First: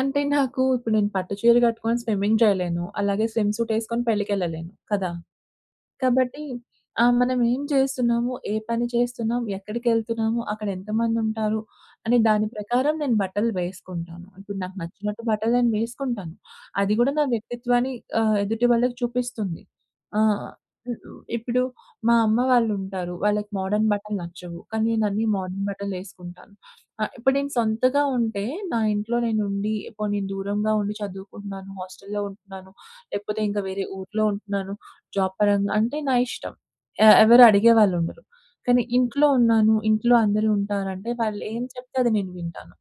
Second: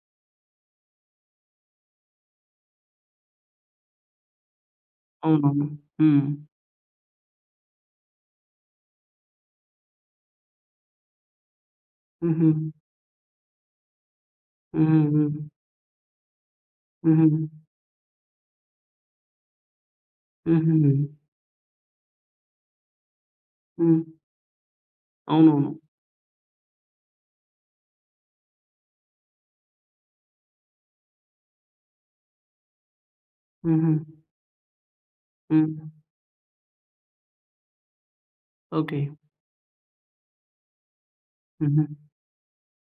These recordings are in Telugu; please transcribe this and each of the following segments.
అంటే నాకు ఇప్పుడు నేను పట్టు చీర గట్టుకొని స్విమ్మింగ్ జేయలేను, అలాగే స్విమ్ సూట్ ఎసుకొని పెళ్ళికేళ్ళలేను కదా! అవునవును. హ్మ్. కాబట్టి ఆ! మనమేం చేస్తున్నాము? ఏ పని చేస్తున్నాం ఎక్కడికేళ్తున్నాము? అక్కడ ఎంతమందుంటారు? అనే దాని హుహు. ప్రకారం నేను బట్టలు వేసుకుంటాను. ఇప్పుడు నాకు హుహు. నచ్చినట్టు హ్మ్. బట్టలు నేను వేసుకుంటాను అది గూడా నా హుహు. వ్యక్తిత్వాన్ని ఆహ్, ఎదుటి వాళ్ళకి చూపిస్తుంది. ఆ! హు హు హుహు. ఇప్పుడు మా అమ్మ వాళ్ళుంటారు. వాళ్ళకి మోడర్న్ హ్మ్. బట్టలు నచ్చవు, కానీ నేనన్నీ మోడర్న్ అవునవును. బట్టలేసుకుంటాను. ఆహ్, ఇప్పుడు నేను సొంతగా ఉంటే నా ఇంట్లో నేను ఉండి, పోనీ దూరంగా ఉండి చదువుకుంటున్నాను, హాస్టల్లో ఉంటున్నాను, లేకపోతే ఇంకా వేరే హుహు. ఊర్లో ఉంటున్నాను జాబ్ పరంగా హ్మ్. అంటే నా ఇష్టం. ఆహ్, ఎవరు అడిగేవాళ్ళుండరు. కానీ ఓకే. ఇంట్లో ఉన్నాను, ఇంట్లో అందరూ ఉంటారంటే వాళ్ళు ఏం చెప్తే హుహు. అది నేను వింటాను.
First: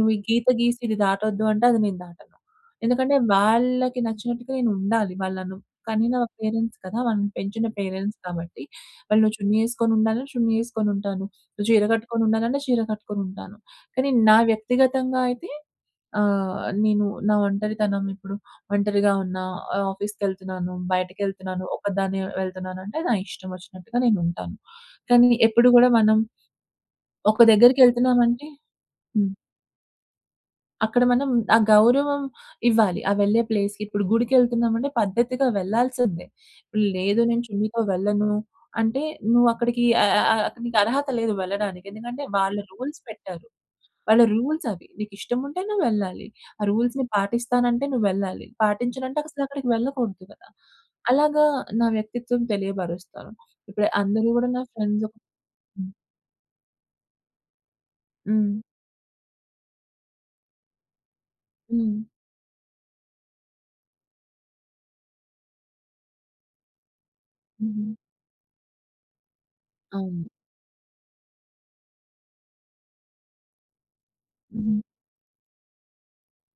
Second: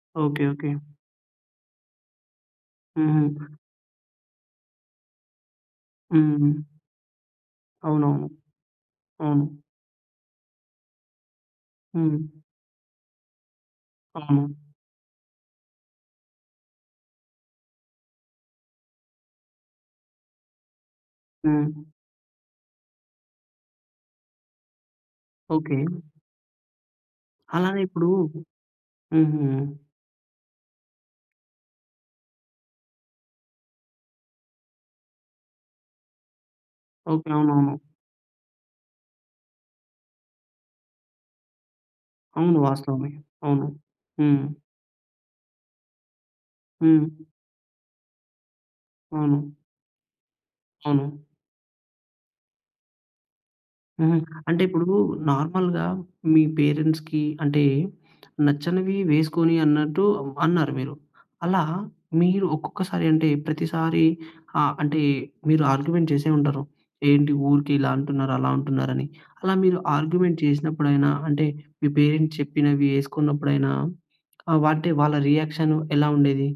నువ్వు ఈ ఓకే. గీత ఓకే. గీసి ఇది దాటొద్దు అంటే అది నేను దాటను. ఎందుకంటే హుహు. వాళ్ళకి నచ్చినట్టుగా నేనుండాలి. వాళ్ళనను కనీనా హ్మ్. పేరెంట్స్ కదా! వాళ్ళని పెంచిన పేరెంట్స్ అవునవును. కాబట్టి వాళ్ళు నువ్వు అవును. చున్నీ ఎసుకొని ఉండాలన్న చున్నీ ఎసుకొని ఉంటాను. నువ్వు చీర హ్మ్. కట్టుకొని ఉండాలన్న చీర కట్టుకొని ఉంటాను. కానీ నా అవును. వ్యక్తిగతంగా అయితే ఆహ్, నేను నా ఒంటరితనం ఇప్పుడు ఒంటరిగా ఉన్న, ఆఫీస్‌కేళ్తున్నాను, బయటకేళ్తున్నాను, హ్మ్. ఒకదాన్ని వెళ్తున్నాను అంటే నా ఇష్టం ఒచ్చినట్టుగా నేను ఉంటాను. కానీ ఎప్పుడు ఓకే. గూడా మనం ఒక అలానే ఇప్పుడు దగ్గరికేళ్తున్నాం హుహు. అంటే హ్మ్. అక్కడ మనం ఆ గౌరవం ఇవ్వాలి. ఆ వెళ్ళే ప్లేస్‌కి. ఇప్పుడు గుడికేళ్తున్నామంటే పద్ధతిగా వెళ్ళాల్సిందే. లేదు ఓకే. "నేను అవునవును. చున్నీతో వెళ్ళను" అంటే నువ్వు అక్కడికి అ అ అ అక్కడ నీకరహత లేదు వెళ్ళడానికి. ఎందుకంటే వాళ్ళ అవును. రూల్స్ వాస్తవమే. పెట్టారు. అవును. వాళ్ళ హ్మ్. రూల్స్ అవి నీకు ఇష్టం ఉంటే నువ్వు వెళ్ళాలి. ఆ రూల్స్‌‌ని హ్మ్. పాటిస్తానంటే నువ్వెళ్ళాలి, పాటించనంటే అవును. అసలక్కడికి వెళ్ళకూడదు కదా! అవును. అలాగా నా వ్యక్తిత్వం తెలియబరుస్తాను. ఇప్పుడు హుహు. అందరూ గూడా నా అంటే ఇప్పుడు ఫ్రెండ్స్ నార్మల్‌గా హ్మ్. మీ పేరెంట్స్‌కి అంటే హ్మ్. నచ్చనవి వేసుకొని అన్నట్టు అన్నారు మీరు. అలా హ్మ్. మీరు ఒక్కొక్కసారి అంటే ప్రతిసారి ఆ అంటే మీరు ఆర్గ్యుమెంట్ చేసే ఉంటారు. "ఏంటి ఊరికే ఇలా హుహు. అంటున్నారు, అలా అంటున్నారు" అని అలా మీరు అవును. ఆర్గ్యుమెంట్ చేసినప్పుడైనా అంటే మీ పేరెంట్స్ చెప్పినవి ఎసుకున్నప్పుడైనా ఆ! హుహు. అంటే వాళ్ళ రియాక్షన్ ఎలా ఉండేది?